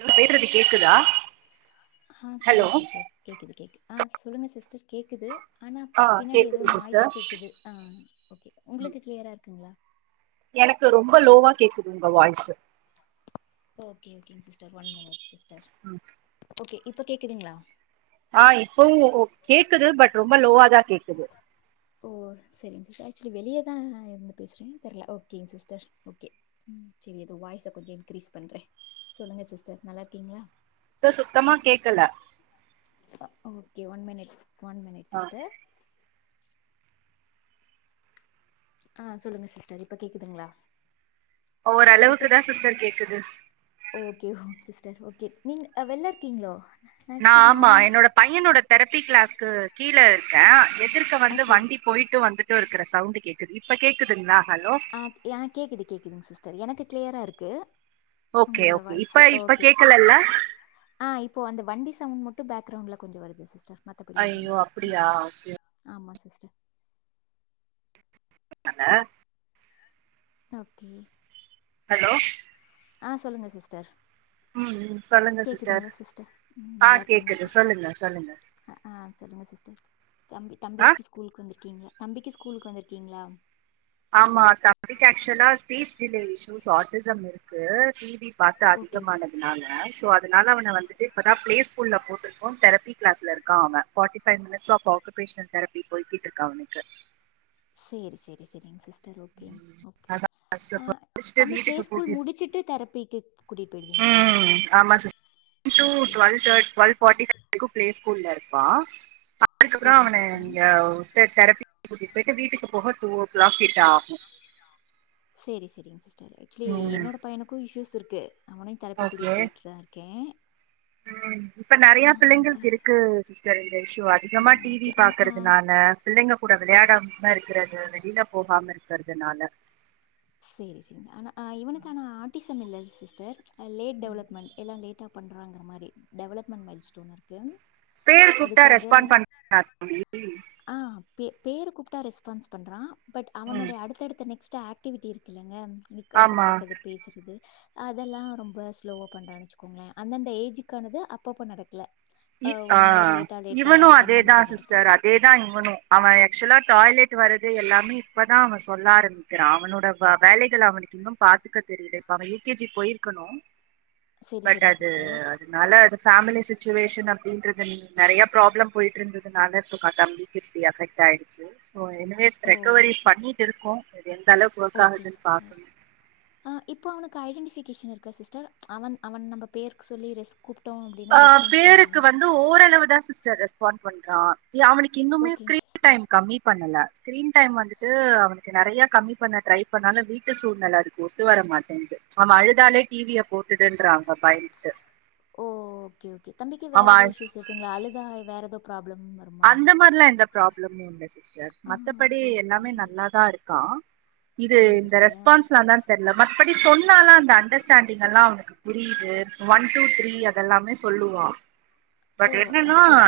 என் பேசுறது கேக்குதா ஆஹ் ஹலோ சொல்லுங்க சிஸ்டர் கேக்குது கேக்குது ஆஹ் சொல்லுங்கள் சிஸ்டர் கேட்குது ஆனால் ஆ பின்னாடி ஏதோ கேக்குது நாய்ஸ் சிஸ்டர் கேட்குது ஆ ஓகே ம் உங்களுக்கு கிளியராக இருக்குங்களா எனக்கு ரொம்ப லோவா கேக்குது உங்க வாய்ஸ்சு ஓகே ஓகேங்க sister one minute sister okay இப்ப கேக்குதுங்களா ஆஹ இப்பவு ஓ கேக்குது பட் ரொம்ப லோவாதான் கேக்குது ஓ சரிங்க சிஸ்டர் ஆக்சுவலி வெளியே தா இருந்து பேசுகிறே தெரல ஓகேங்க சிஸ்டர் ஓகே ம் சரி அது வாய்ஸ கொஞ்ச இன்க்ரீஸ் பண்ணுறேன் சொல்லுங்க சிஸ்டர் நல்லாருக்கீங்களா சுத்தமா கேக்கல okay one minute one minute ஆ சிஸ்டர் [inaudible] ஆஹ சொல்லுங்க சிஸ்டர் இப்ப கேக்குதுங்களா ஓர் இப்போ அளவுக்குத்தான் சிஸ்டர் கேக்குது ஓகே சிஸ்டர் ஓகே நீங்க வெளிய இருக்கீங்களோ நா ஆக்சுவலி ஆமா நான் என்னோட பையனோட தெறப்பு பி கிளாஸ்கு கீழ இருக்கே எ எதிர்க்கு ஆ வந்து சரி வண்டி போய்ட்டு வந்துட் எங்டோ இருக்கிற சவுண்ட் கேக்குது இப்ப கேக்குதுங்களா ஹலோ ஆஹ ஹ கேக்குது கேக்குதுங்க சிஸ்டர் எனக்கு கிளியரா இருக்கு ஓகே [unintelligible] உங்களோட ஓகே இப்ப வயசு இப்ப ஓகே கேக்கலல்ல இப்போ அந்த வண்டி சவுண்டு மட்டு பேக்ரவுண்டல கொ்ச [unintelligible] வருது சிஸ்டர் மற்றபடி எதுவும் அய்யோ இல்லை ம் அப்பிடியா [inaudible] [unintelligible] ஓகே ஹலோ ஆஹ சொல்லுங்க சிஸ்டர் உம் சொல்லுங்க சிஸ்டர் கேட்குதுங்களா ம் ஆஹ நல்லா கேக்குது சொல்லுங்க சொல்லுங்க செல்லுங்க சிஸ்டர் [unintelligible] தம்பி ஆ தம்பிக்கு ஸ்கூல்க்கு வந்து [unintelligible] தம்பிக்கு ஸ்கூலுக்கு வந்திருக்கீங்களா ஆமா தம்பிக்கு ஆக்சுவலா ஸ்பீச் டிலே இஸூ ஆர்டிசம் இருக்கு ஏ த [unintelligible] பாத்த ஓகே ஓகே அதிகமானதுனால சோ அதனால அவன வந்துட்டு இப்பதான பிளே ஸ்கூல்லல போட்டிருக்கோம் தெரபி கிளாஸ்ல இருக்கான் அவன் forty five minutes of occupational therapy போயிட்டு இருக்கான் அவனுக்கு சேரி சேரி சரிங்க சிஸ் அதான் முடிச்சுட்டு வீட்டுக்கு கூட்டிட்டு ம்படிச்சி கூ போயடுவீங்களா ம் ஆமா சிக்ஸ் டு டுவெல் [unintelligible] ஆ [unintelligible] அதுக்கப்புற அவன நீங்க உத்த தரப்பி குட்ட வீட்டுக்கு போக டூ ஓ கிளாக் கிட்டா ஆகு [inaudible] சேரி சேரிங்க சிஸ்டர் ஆக்சுவலி என்னோட பையனுக்கும் இஷ்யூஸ் இருக்கு [unintelligible] அவனயும் தரப்பி கூட்டிகிட்டு போயிட்டுதான் இருக்கேன் ஹீம் இப்ப நிறைய ஆ பிள்ளைங்களுக்கு இருக்கு சிஸ்டர் இந்த இஷ்யூ ஆ அதிகமா டிவி ஓகே ஆனா ஆ பாக்குறதுனால பிள்ளைங்க கூட விளையாடாம இருக்கிறது வெளியில போகாம இருக்கிறதுனால சேரி சரி ஆனா இவனுக்குான ஆர்டிஸ்ட் இல்ல சிஸ்டர் லேட் டெவலப்மெண்ட் எல்லாம் லேட்டா பண் ங்க மாதிரி டெவலப்மெண்ட் மைல் ஸ்டோன் இருக்கு பேர் கூப்பிட்டா அதுக்காக ரெஸ்பாண்ட் பண்ண பேர் கூப்பிட்டா ரெஸ்பான்ஸ் பண்றான் பட் ம் அவனுடைய அடுத்தடுடுத்த ந ஸ்டாட் ஆக்டிவிட்டி இருக்குல்லங்க நிக்கறது ஆமா நடக்கறது பேசுறது அதெல்லாம் ரொம்ப ஸ்லோவாக பண்ணறனுச்சுக்கோங்களேன் அந்தந்த ஏஜுக்கானது அப்பப்போ நடக்கல அ ஒன் இயர் ஆஹ் லேட்டா லேட்டா இவனும் அந்த மாரி அதேதான் நடக்குது சிஸ்டர் அதேதான் இவனும் அவன் ஆக்சுவலா டாய்லெட் வறது எல்லாமே இப்பதான் அவன் சொல்ல ஆரம்பிக்கிறான் அவனோட வேலைகலஅவனுக்கு இன்னும் பாத்துக்க தெரியல இப்ப அவன் யுகேஜி போயிருக்கணும் செரி பட் செரிங்க அது சிஸ்டர் அதனால அது ஃபேமிலி சுவேன் [inaudible] அப்படின்றது நிறைய ப்ராப்ளம் போயிட்டு இருந்ததுனால இப்ப தம்பிக்குப்படி எபெக்ட் ஆயிடுச்சு ஓ எனிவேஸ் ஓ ரெக்கவரி பண்ணிட்டுருக்கோம் எந்த அளவுக்கு ஓகே ஒர்க்காகுதுனு பாக்கனும் ஐடெடிபிகேஷன் இருக்க சிஸ்டர் அவன் அவன் நம்ம பேருக்கு சொல்லி ரிஸ்க் ஆஹ் பேருக்கு வந்து ஓரளவு தான் சிஸ்டர் ரெஸ்பான் பண்றான் அவனுக்கு இன்னுமே ஓகேங்க ஸ்கிரீன் சிஸ்டர் டைம் கம்மி பண்ணல ஸ்கிரீன் டைம் வந்துட்டு அவனுக்கு நிறையா கம்மி பண்ண ட்ரை பண்ணாலும் வீட்டு சூழ்நில இருக்கு ஒத்து வர மாட்டேங்து அவ அழுதாலே டிவிய போட்டுடுன்றாங் மொபைல்ட்டு ஓ ஓகே ஓகே தம்பிக்கு வேற ஏதாது இஷ்யூஸ் இருக்குங்களா அழுதா வேறது து பிர [unintelligible] அந்த மாதிரிலாம் எந்த ப்ராப்ளமும் இல்ல சிஸ்டர் ஆ மத்தபடி ஓகே எல்லாமே நல்லாதான் இருக்கான் இது செரிங்க இந்த சிஸ்டர் ரெஸ்பான்ஸ்ல்லாம் தான் தெரியல மத்தபடி சொன்ன னால அந்த அண்டர்ஸ்டாண்டிங் எல்லாம் அவனுக்கு புரியுது ஒன் டூ த்ரீ அதெல்லாமே சொல்லுவான் ஓ பட் என்னன்னா அஜ் அஸ்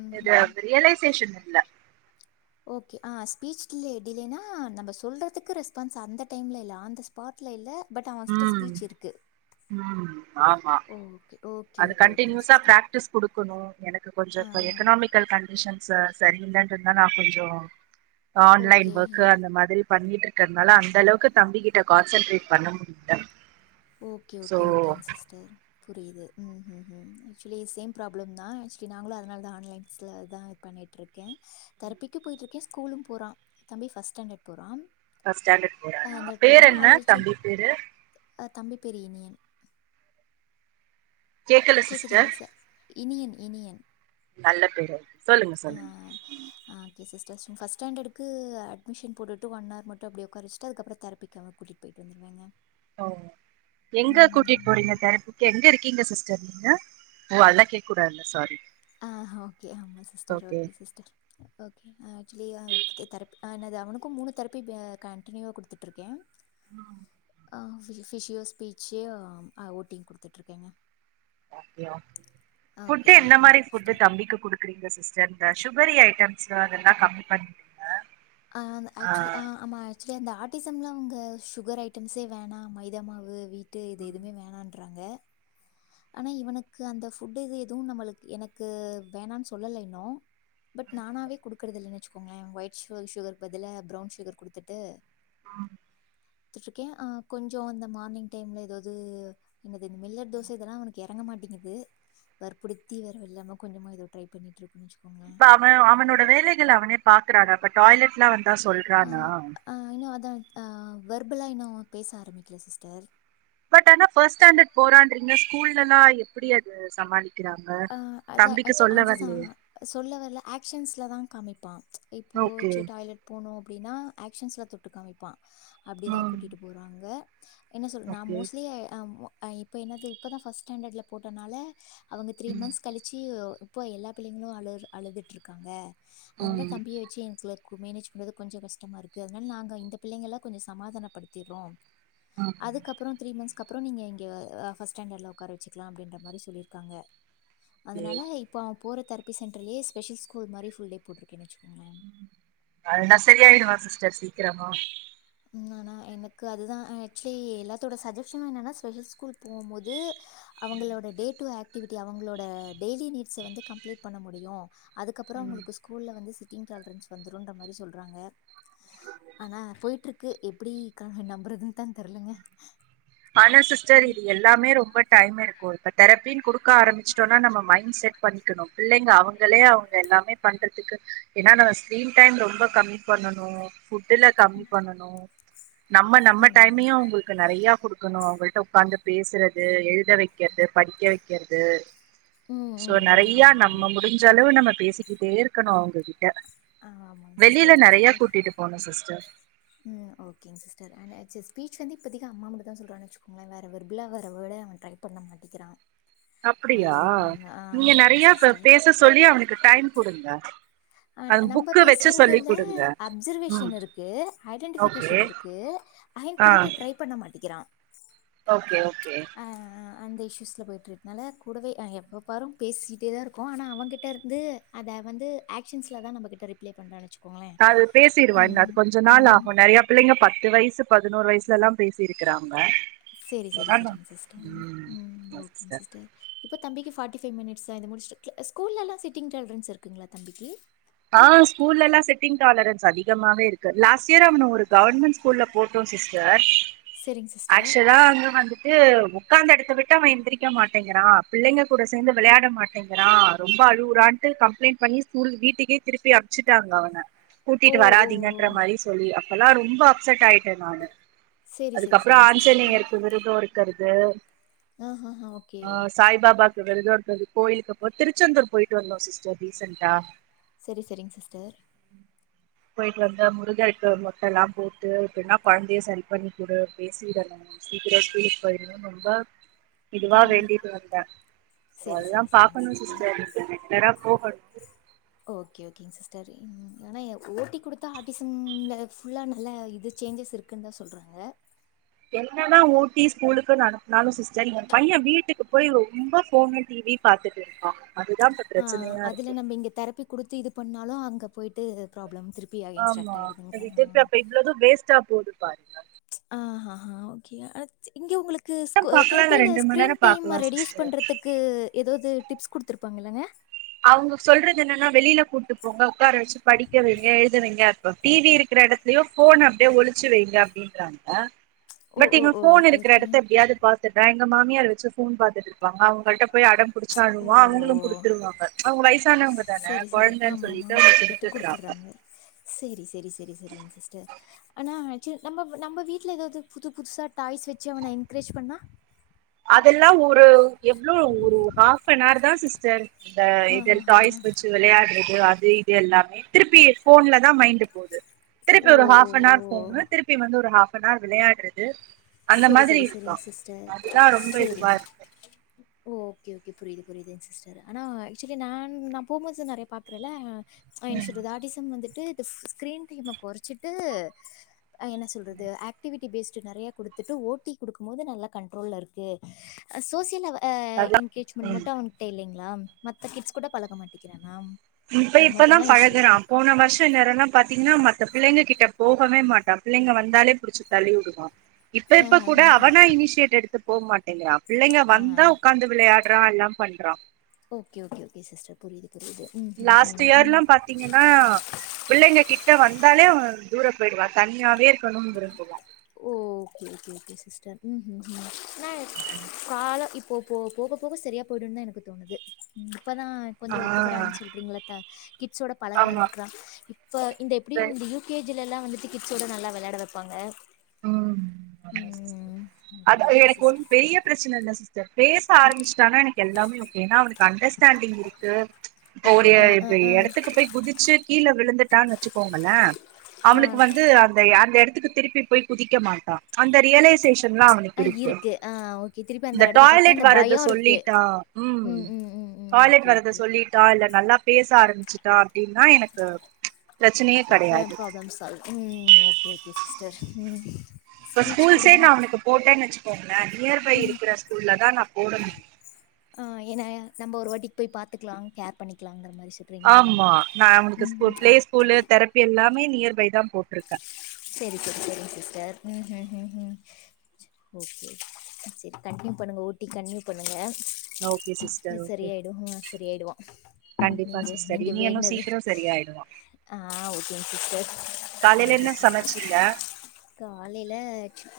ம் யெஸ் ம் அது ரியலைசேஷன் இல்ல ஓகே ஆ ஸ்பீச் ல டிலேனா நம்ம சொல்றதுக்கு ரெஸ்பான்ஸ் அந்த டைம்ல இல்ல அந்த ஸ்பாட்ல இல்ல பட் அவன் கிட்ட ம் ஸ்பீச் இருக்கு ம் ஆமா ஓகே ஓகே அது ஓகே, ஓகேங்க கண்டனியூஸா சிஸ்டர். பிராக்டிக்ஸ் குடுக்கணும் எனக்கு கொஞ்சம் ஆ, இப்ப எக்கனாமிக்கல் கண்டிஷன்ஸ் ச சரி இல்லைன்றத நா இருந்தா நான் கொஞ்சம் ஆன்லைன் ஓகே. ஒர்க்க அந்த மாதிரி பண்ணிட்டு இருக்கிறதுனால அந்த அளவுக்கு தம்பி கிட்ட கான்சன்ட்ரேட் பண்ண முடியல ஓகே சோ ஓகே ஓகேங்க சிஸ்டர் புரியுது ம் ம் ம் ஆக்சுவலி சேம் ப்ராப்ளம் தான் ஆக்சுவலி நாங்களும் அதனால தான் ஆன்லைன்ஸில் தான் இது பண்ணிகிடட்டுருக்கேன் தெரப்பிக்கு போயிட்டுருக்கேன் ஸ்கூலும் போறான் தம்பி ஃபஸ்ட் ஸ்டாண்டர்ட் போறான் ஸ்டாண்டர்ட் ஆ போரானா பேர் போறான். என்ன அது வச்சு தம்பி பேரு அ தம்பி பேரு இனியன் கேக்கல சிஸ்டர் கேட்குதுங்களா சார் இனியன் இனியன் நல்ல பேரு சொல்லுங்க சொல்லுங்க ஃபஸ்ட்ஸாண்டர்டுக்கு அட்மிஷன் போட்டுட்டு ஒன்னவர் மட்டும் அப்படியே உடக்காரச்சட்டு அதுக்கப்புறம் தெரப்பிக்கு அவ கூட்டிகிட்டு போயிட்டு வந்துருவேங்க ஓ எங்க கூட்டிட்டு போறீங்க தெரபிக்கு எங்க இருக்கீங்க சிஸ் ச ன ஓ அல்லாம் கேட்க கூடாது சாரி ஆஹ ஓகே ஆமா sister okay sister okay actually அ தெரப் என்னது உனக்கும் மூணு தெரப்பி கண்டினியூவா கொடுத்துட்டு இருக்கேன் உஹ [unintelligible] ஃஅபஷியோ ஸ்பீச்சே ஓட்டிங் கொடுத்துட்டுருக்கேங்க புட்டு என்ன ந்த ஓகேங்க மாதிரி ஃபுட்டு் சிஸ்டர் தம்பிக்கு குடுக்குறீங்க சிஸ்டர் த சுகரி ஐட்டம்ஸ் அதெல்லாம் கம்மி பண்ணுங்க அஹ் ஆக்சுவலி ஆமா ஆக்சுவலி அந்த ஆட் பாட்டிசம்லாம் அவங்க சுகர் ஐட்டம்ஸே வேணாம் மைதா மாவு வீட் ட்டு இது எதுமே வேணாம் பண்றாங்க ஆனா இவனுக்கு அந்த ஃபுட் இது எதுவும் நம்மளுக்கு எனக்கு வேணான்னு சொல்லல இன்னும் பட் நானாவே குடுக்குறத இல்லைன்னுநெனச்சுக்கோங்களேன் ஒயிட் சுகர் பதிலா பரவுன் சுகர் குடுத்துட்டு ஆஹ் [unintelligible] விட்டு இருக்கேன் ஆஹ் கொஞ்சம் அ அந்த மார்னிங் டைம்ல ஏதாவது என்னது இந்த மில்லட் தோசை இதெல்லாம் அவனக்கு இறங்க மாட்டேங்கு வேற்பிடுத்தி வேற இல்லாம கொஞ்சமா ட்ரை பண்ணிட்டு இருக்கு வச்சோ இப்ப அவன் அவனோட வேலைகள் அவனே பாக்குறான அப்ப டாய்லெட்லாம் வந்து சொல்றானா வர்பலா இன்னும் பேச ஆரம்பிக்கல சிஸ்டர் எப்படி அது சமாளிக்க ஆஹ் அத அதுதான் சொல்லவரல ஆ்சன்ஸ்லதான் காமிப்பான் ஓகே இப்போச்சு டாய்லெட் போனோ அப்படின்னா ஆக்ஷன்ஸில் தொட்டு காமிப்பான் அப்படிதான் ம் கூட்டிட்டு போறாங்க என்ன சொல் நான் ஓகே மோஸ்ட்லி ஹ இப்ப என்னது இப்பதான் ட்ரஸ்ட் ஸ்டாண்டர்ட்ல போட்டனால த்ரீ ம் மந்த்ஸ் கலச்சி இப்போது எல்லா பிள்ளைங்களும் அழு அழுதுகடட்டுருக்காங்க அதனால ம் தம்பியை வச்சு எனக்குல மேனேஜ் பண்றது கொஞ்சம் கஷ்டமா இருக்கு அதனால நாங்க இந்த பிள்ளை எல்லாம் கொஞ்சம் சமாதானப்படுத்தடுறோம் ம் அதுக்கப்புறம் த்ரீ மந்த்ஸ் அக்கப்புற நீங்க ஃபஸ்ட்ஸாண்டர்டில் உட்கார வச்சக்கலாம் அப்படின்ற மாதிரி சொல்லிருக்காங்க ஓகே அதனால இப்ப அவன் போற தர சென்ரலே ஸ்பஷல் கூல் மாிரபல்டே போருக்கன்னுச்சுங்க உ அத நான் சரியாயிடுவான் சிஸ்டர் சீக்கிரமா ம் ஆனா எனக்கு அதுதான் ஆக்சுவலி எல்லாத்தோட சப்ஜெக்ட்ஷும் என்னன்னா ஸ்பெஷல் ஸ்கூல் போகும் போது அவங்களோட டே டடு ஆக்ட் அவங்களோட டெய்லி நீட்ஸ் வந்து கம்ப்ளீட் பண்ண முடியும் அதுக்கப்புறம் ம் உங்களுக்கு ஸ்கூல்லல வந்து ன் வந்துரும்ன்ற மாதிரி சொல்றாங்க ஆனா போயிட்டு இருக்கு எப்படி கணவ் நம்புறதுன்னு தான் தெரலங்க ஆனா சிஸ்டர் இது எல்லாமே ரொம்ப டைம் இருக்கும் இப்ப தரப்பின்னு கொடுக்க ஆரம்பிச்சு நம்ம மைண்ட் செட் பண்ணி க்கும் பிள்ளைங்க அவங்களே அவங்க எல்லாமே பண்றதுக்கு ஏன்னா நம்ம ஸ்கிரீன் டைம் ரொம்ப கம்மி பண்ணனும் ஃபுட்டுல கம்மி பண்ணனும் நம்ம நம்ம ஆமாம் டைமையும் உங்களுக்கு நிறைய இருக்கணும் அவங்கள்ட்ட உ்காந்து பேசுறது எழுத வைக்கிறது படிக்க வைக்கிறது ம் சோ ம் ம் நிறைய ஆமாம் நம்ம முடிஞ்ச அளவு நம்ம பேசிக்கிட்டே இருக்கணும் அவங்க ஆ ஆமாங்க சிஸ்டர் [unintelligible] கூட்டிட்டு போணு சிஸ்டர் இப்பஓகே வந்து அம்மா மட்ட தா சொல்றாச [unintelligible] சுோங்களேன் வேற வெ்பிலா வேற வேர்ட அவன் ட்ரை பண்ண மாட்டேிக்கிறான் அப்புடியா நீங்க ஆமாமா நறைய சிஸ்டர். பேச சொல்லி அவனுக்கு டைம் குடுங்க அது ஹ நம்ம புக்கு வச்சு சொல்லி பேசுறதுல குடுங்க அப்சர்வேஷ ம் இருக்கு ஐடென்டிபிகேஷ ஓகே இருக்கு அன் ஆ திருப்பி ட்ரை பண்ண மாட்ட நடிக்கிறா [unintelligible] ஓகே ஓகே ஆஹஹ [unintelligible] அந்த இஷ்யூஸில் போய்டட்டுக்கனால கூடவே எப்பப்பாரு பேசிகிட்டே தா இருக்கோ ஆனா அவங்ககிட்ட இருந்து அத வந்து ஆக்ஷன்ஸில தா நம்மகிட்ட ரிப்ளே பண்ணறான்னுச்சோ அது பேசிடுவா அது கொஞ்ச நாள் ஆகு நறைய பிள்ளைங்க பத்து வயசு பத் பதினோரு வயசுல எல்லா பேசியிருக்கிறாங்க சேரி சேரி சரிங்க சிஸ்டர் ஓகே சிஸ்டர் இப்ப தம்பிக்கி ஃப [unintelligible] முடி ஸூல்ல எல்லாம்ட்டி்ரன்ஸ் இருக்குங்களா தம்பிக்கு ஆஹ ஸ்கூல எல்லா செட்டிங் டாலர் எடுத் சரி [unintelligible] வேகமாவே இருக்கு லாஸ்டியரா அவன ஒரு கவர்மெண்ட் ஸ்கூல்ல போட்டோ சிஸ்டர் சரிங்க சிஸ்டர். ஆக்சுவலா அங்க வந்துட்டு உக்காந்த இடத்த விட்டு அவன் எந்திரிக்க மாட்டேங்குறா பிள்ளங்க கூட சேந்து விளையாட மாட்டேங்குறா ரொம்ப அழவுறாட்டு கம்பளைண்ட் பண்ணி ஸ்கூல வீட்டுக்கே திருப்பி அமுச்சுட்டாங்க அவன ஓ! கூட்டிட்டு ஓ! வராதிங்கன்ற மாரி சொல்லி அப்பெல்லா ரொம்ப அப்செட்டா ஆயிட்டே நானு சரி, சரி, அதுக்கப்புற சரிங்க ஆஞ்சனேயர் சிஸ்டர். இருக்கு விருத இருக்கிறது உஹ [unintelligible] ஆஹஹா. ஓகே. உ சாய் பாபாக்கு விறுதோ எடுத்த கோயிலுக்கு அப்போ திருச்செந்தூர் போயிட்டு வந்தோ சிஸ்டர் ரீசென்டா சரி சரிங்க சிஸ்டர் போயிட்டு வந்த முருகருக்கு மொட்ட எல்லா போட்டு இப்பிடின்னா குழந்தைய சரி பண்ணி குடு பேசிடலா சீக்கிர ஸ்கூலுக்கு போயிருணனு ரொம்ப இதுவா ம். வேண்டிட்டு வந்தே சோ சரி, அததுதா சரி, சரிங்க பாகக்கணு சிஸ்டர் இ ரெகுலரா போகணு அ [unintelligible] ஓகே ஓகேங்க சிஸ்டர் ஆனா ஓட்டி குடுத்தா ஆரிசம்ல புல்லா நல்ல இது சேஞ்சஸ் இருக்குன்னு தா சொல்றாங்க எங்கனா ஓட்டி ஸ்கூலுக்கு அனுப்புனாலு சிஸ்டர் என் பைய வீட்டுக்கு போய் ரொம்ப போனு டிவி பாத்துட்டு இருக்கா அதுதா இப்ப ஆஹ பிரச்சனையா அதுல இருக்கு நம்ம இங்க தெரப்பி கொடுத்து இது பண்ணாலு அங்க போய்ட் இத பிராபளம் ஆமா அ திருப்பியாப்பா இவளது வேஸ்டா போது பாங்க [unintelligible] ஆஹ்ஹஹ் ஓகே ஆனா இங்க உங்களுக்கு க்கு பாக்கலா இல்ல தெரப்பியில ரெண்டு மண் ஸ்கிரீன் நேரோ டைம பாக்கலா ரெடியூஸ் சிஸ்டர் பண்றதுக்கு ஏதாவது டிப்ஸ் குடுத்துருப்பாங்க இல்லங்க அவங்க சொல்றது என்னன்னா வெளியில கூட்டு போங்க உட்கார வச்சு படிக்க வைங்க எழுதுவங்க அப்பறம் டிவி இருக்கிற இடத்துலயோ போன் அப்படியே ஒளிச்சு வைங்க அப்படின்றாங்க ஓ, பட் ஓ, இங்க ஓ! போன் ஓகே, இருக்கிற ஓகே. இடத்த எப்படியாவது பாத்துறேன் மாமியார் வச்சு போன் பார்த்தட்டு இருக்காங்க அவங்கள்ட்ட போய் அடம்ப புடிச்சி ஓ! அலுவுவான் அவங்களும் குடுத்துருவாங்க வயசானவங்க தானே சரி சரி குழந்தைன்னு ஆமமா சொல்லிட்டு அவங்க விட்டு குடுத்துடுறாங்க கொடுத்துடுறாங்க சரி சரி சரி சரிங்க சிஸ்டர் ஆனா நம்ம நம்ம வீடல ஏதாவது புது புதுசா டாய்ஸ் வச்சு அவனை என்கரேஜ் பண்ணா ல்லாம் ஒரு எவ்வளோ ஒரு ஹாப்ஃப்ப நார் தா சிஸ்டர் இந்த இத ஆஹஹா! டாய்ஸ் வச்சு வெலையாடறது அது இது எல்லாமே திருப்பி போன்ல தான் மைண்ட் போது திருப்பி ஓ, ஒரு ஓ, ஓ! ஹாஃப்னர் போனு திருப்பி வந்து ஒரு ஹாப் இனா விளையாடுறது அந்த சரி மாதிரி சரி இருக்கு சரிங்க சிஸ்டர் அதுதா ரொம்ப இதுவா சரிங்க இருக்கு ஓகே ஓகே புரியுது புரியுதுங்க சிஸ்டர் ஆனால் ஆக்சுவலி நான் நான் போம்போது நிறையா பார்க்கறேல அ ன்ன ம் சொல்றது ஆடிசம் வந்துட்டு ஸ்கீரீன டைம குறைச்சிட்டு என்ன சொல்றது ஆக்டிவிட்டி பேஸ்ட் நிறைய கொடுத் த்துட்டு ஓட்டி கொடுக்கும் போது நல்ல கண்ட்ரோல இருக்கு சோசியல அவ அதா என்கேஜ்மெண்ட் ம் மட்டும் அவன்ட இல்லைங்க மத்த கிட்ஸ் கூட பழக மாட்டேிக்கிறானா இப்ப இப்பதான் பழகுறான் போன வருஷம் இன்நேரம்னா பாத்தீங்கன்னா மத்த பிள்ளைங்க கிட்ட க போகவே மாட்டான் பிள்ளைங்க வந்தாலே புடிச்சு தள்ளி விடுவான் இப்ப இப்ப கூட ஆஹஹஹ. அவனா இனிஷியேட் எடுத்து போ மாட்டேங்கிறான் இல்லைங்க ஆ. வந்தா உட்கார்ந்து விளையாடுறான் எல்லாம் பண்றான் ஓகே, ஓகே, ஓகே சிஸ்டர். புரியுது, புரியுது. ம், ம், லாஸ்ட் ம். இயர்ல்லாம் பாத்தீங்கன்னா பிள்ளைங்க கிட்ட வந்தாலே தூர போயிடுவா தனியாவ இரு oh okay okay okay sis ம்ம் ஆ கால இப்போ போ போக போக சரியா போயி்டும்ன்னு தான் எனக்கு தோணுது இப்பதான் ஆ கொஞ்சம் ஒத்துக்கிறான் சொல்றீங்கள த்த கிட்ஸோட பழக ஆமா ஆரம்பிக்கிறான் இப்ப இந்த எப்படியும் சரி இந்த யுகேஜி லல்லாம் வந்து கிட்ஸ்யோடநல்ல வில வைப்பாங்க உம் ம். ஓகே, அது ஓகே எனக்கு சிஸ்டர். ஒன்னும் பெரிய பிரச்சனை இல் சிஸ்டர் பே என் பேசிட்டான எனக்கு எல்லாமே ஓகேனா அண்டர்ஸ்டாண்டிங் இருக்கு இப்ப ஓகே. ஒரு அ, அ, அ, இடத்துக்கு போய் குதிச்சு கீழே விழுந்துட்டான்னு வச்சுக்கோங்களேன் ஆ, அவனுக்கு வந்து அந்த அந்த இடத்துக்கு திருப்பி போய் குதிக்க மாட்டான் அந்த ரியலைஸ் சேஷன் அவனுக்கு ஆ இருக்கு ஆ ஓகே. திருப்பி இந்த அந்த இடத்த பார்த்தா டாய்லெட் அந்த வரத பயம் இருக்கு. சொல்லிட்டா ம், ம், ம், ம். டாய்லெட் ஓகே, வரத ஓகே. சொல்லிட்டா இல்ல நல்லா பேச ஆரம்பிச்சுட்டா அப்டின்னா எனக்கு பிரச்சனையே கெடையாது பராப்ளம் சால்வ் உம் ஓகே ஓகே சிஸ்டர் உம் இப்ப ஸ்கூல்ஸே நான் உனக்கு போட்டேன்னு வச்சு க நியர்பை ம் இருக்கிற ஸ்கூல்ல தான் நான் போடணும் டி போய் பாத்துக்கலாம் கேர் பண்ணிக்காலங்குற மாதிரி ஆமா நான் அவனுக்கு பிளே ஸ்கூல்லு தெரப்பி எல்லாம் மே நியர்பை தான் போட்டிருக்கேன் சரி சரி சரிங்க சிஸ்டர் ம்ம்ம் ஓகே சரி கண்டினியூ பண்ணுங்க ஊட்டி கண்டினியூ பண்ணுங்க ஓகே சிஸர் ஓகே சரியாயிடு சரியாயிடுவா கண்டிப்பா நீங்க சிஸ்டர் இனியனும் சீக்கிரம் சரியாயிடுவான் ஆஹ் ஓகேங்க சிஸ்டர் காலைல தேங்கயு என்ன சிஸ்டர் சமச்சீங்க காலையில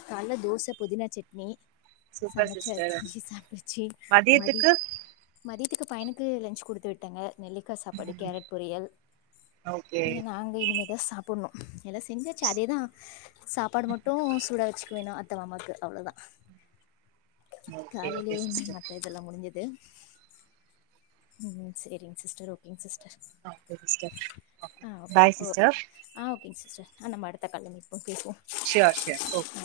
காலையில தோசை புதினா சட்னி சூப்பர் சமைச்சு சிஸ்டர் வச்சு சாப்பிச்சு மதி மதியத்துக்கு மதியத்துக்கு பயண கு லன்ச் கொடுத்து விட்டேங்க நெல்லிக்காய் சாப்பாடு ம் கேரட் பொரியல் ஓகே யே நாங்க இனிமேதான் சாப் புடணும் எல்லாம் செஞ்சாச்சு அதேதான் சாப்பாடு மட்டும் சூட வச்சு வேணும் அத்த மாமாக்கு அவ்வளோ தான் ஓகே ஓகே காலைலயே சிஸ்டர் மத்த இதல்லாம் முடிஞ்சது உம் செரிங்க சிஸ்டர் ஓகேங்க சிஸ்டர் ஆஹ் ஓகே சிஸ்டர் ஆஹ் ஓகே பாய் ஓ சிஸ்டர் ஆஹ் ஓ கே சி்ஸ்டர் நம்ப அடுத்த கால்ல மீட் பண் பேசுவோ சியர் சியர் ஓகே